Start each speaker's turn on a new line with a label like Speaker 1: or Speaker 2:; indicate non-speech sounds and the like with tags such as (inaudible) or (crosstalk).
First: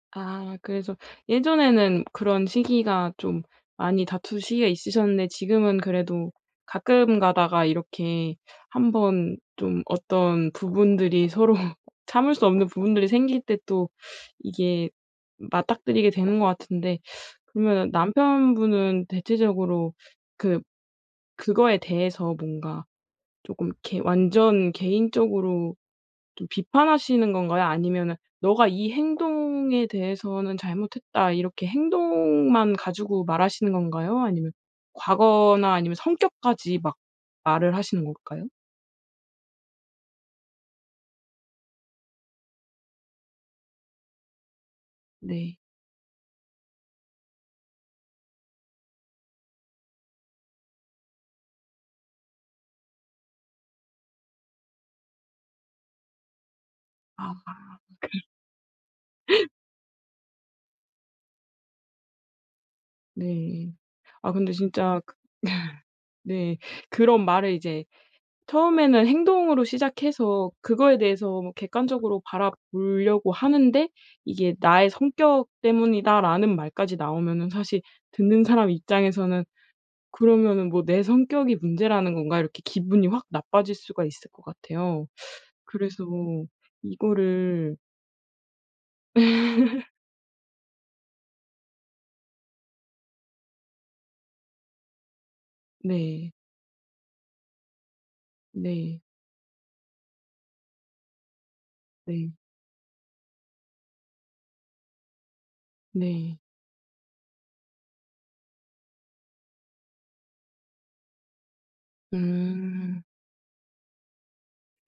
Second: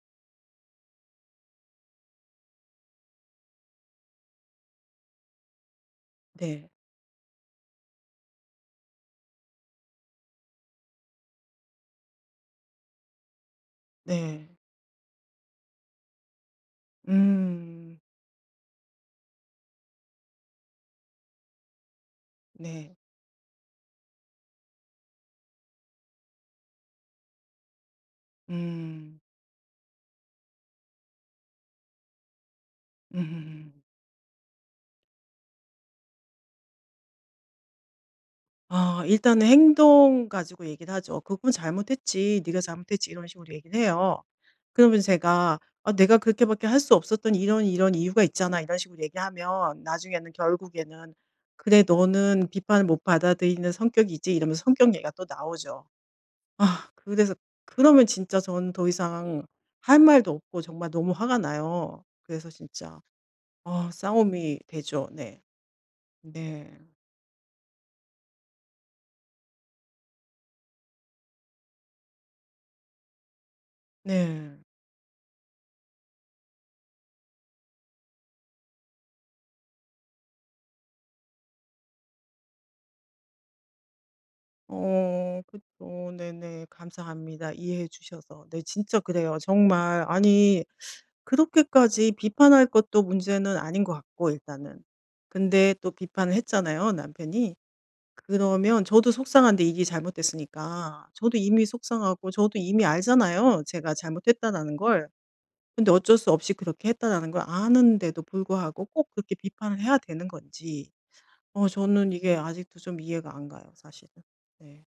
Speaker 1: 아 그래서 예전에는 그런 시기가 좀 많이 다툰 시기가 있으셨는데 지금은 그래도
Speaker 2: 네.
Speaker 1: 가끔 가다가 이렇게 1 번 좀 어떤 부분들이 서로 참을 수 없는 부분들이 생길 때 또
Speaker 2: 네.
Speaker 1: 이게 맞닥뜨리게 되는 것 같은데. (sucks teeth) 그러면은
Speaker 2: 음.
Speaker 1: 남편분은 대체적으로 그 그거에 대해서 뭔가
Speaker 2: 네.
Speaker 1: 조금 이렇게 완전 개인적으로 좀 비판하시는 건가요? 아니면은 "너가 이
Speaker 2: 음.
Speaker 1: 행동에 대해서는 잘못했다." 이렇게 행동만 가지고 말하시는
Speaker 2: (laughs)
Speaker 1: 건가요? 아니면 과거나 아니면 성격까지 막 말을 하시는 걸까요?
Speaker 2: 아 일단은 행동 가지고 얘기를 하죠. "그건 잘못했지. 네가 잘못했지." 이런 식으로 얘기를 해요. 그러면
Speaker 1: 네.
Speaker 2: 제가 "아 내가 그렇게 밖에 할 수 없었던 이런 이런 이유가 있잖아." 이런 식으로 얘기하면 나중에는 결국에는 "그래. 너는 비판을 못 받아들이는 성격이지." 이러면서 성격 얘기가 또 나오죠. 아 그래서
Speaker 1: 아하.
Speaker 2: 그러면
Speaker 1: 그
Speaker 2: 진짜 저는 더 이상 할 말도 없고 정말 너무 화가 나요. 그래서 진짜
Speaker 1: 네.
Speaker 2: 어
Speaker 1: 아 근데
Speaker 2: 싸움이
Speaker 1: 진짜
Speaker 2: 되죠.
Speaker 1: 그
Speaker 2: 네.
Speaker 1: (laughs) 네.
Speaker 2: 네.
Speaker 1: 그런 말을 이제 처음에는 행동으로 시작해서 그거에 대해서 뭐 객관적으로 바라보려고 하는데 이게
Speaker 2: 네.
Speaker 1: "나의 성격 때문이다."라는 말까지 나오면은 사실 듣는 사람 입장에서는 그러면은 '뭐 내 성격이 문제라는 건가?' 이렇게 기분이 확 나빠질 수가 있을 것 같아요.
Speaker 2: 어.
Speaker 1: (sucks teeth) 그래서
Speaker 2: 그쵸. 네네. 감사합니다,
Speaker 1: 이거를
Speaker 2: 이해해 주셔서. 네. 진짜 그래요.
Speaker 1: (laughs)
Speaker 2: 정말. 아니 (sucks teeth) 그렇게까지 비판할 것도 문제는 아닌 것 같고 일단은. 근데 또
Speaker 1: 네.
Speaker 2: 비판을 했잖아요, 남편이ㅡ 그러면
Speaker 1: 네.
Speaker 2: 저도 속상한데 이게 잘못됐으니까. 저도 이미 속상하고
Speaker 1: 네.
Speaker 2: 저도 이미 알잖아요, 제가 잘못했다라는 걸. 근데 어쩔 수
Speaker 1: 네.
Speaker 2: 없이 그렇게 했다라는 걸 아는데도 불구하고 꼭 그렇게 비판을 해야 되는 건지. 어 저는 이게 아직도 좀
Speaker 1: 음.
Speaker 2: 이해가 안 가요 사실은. 네.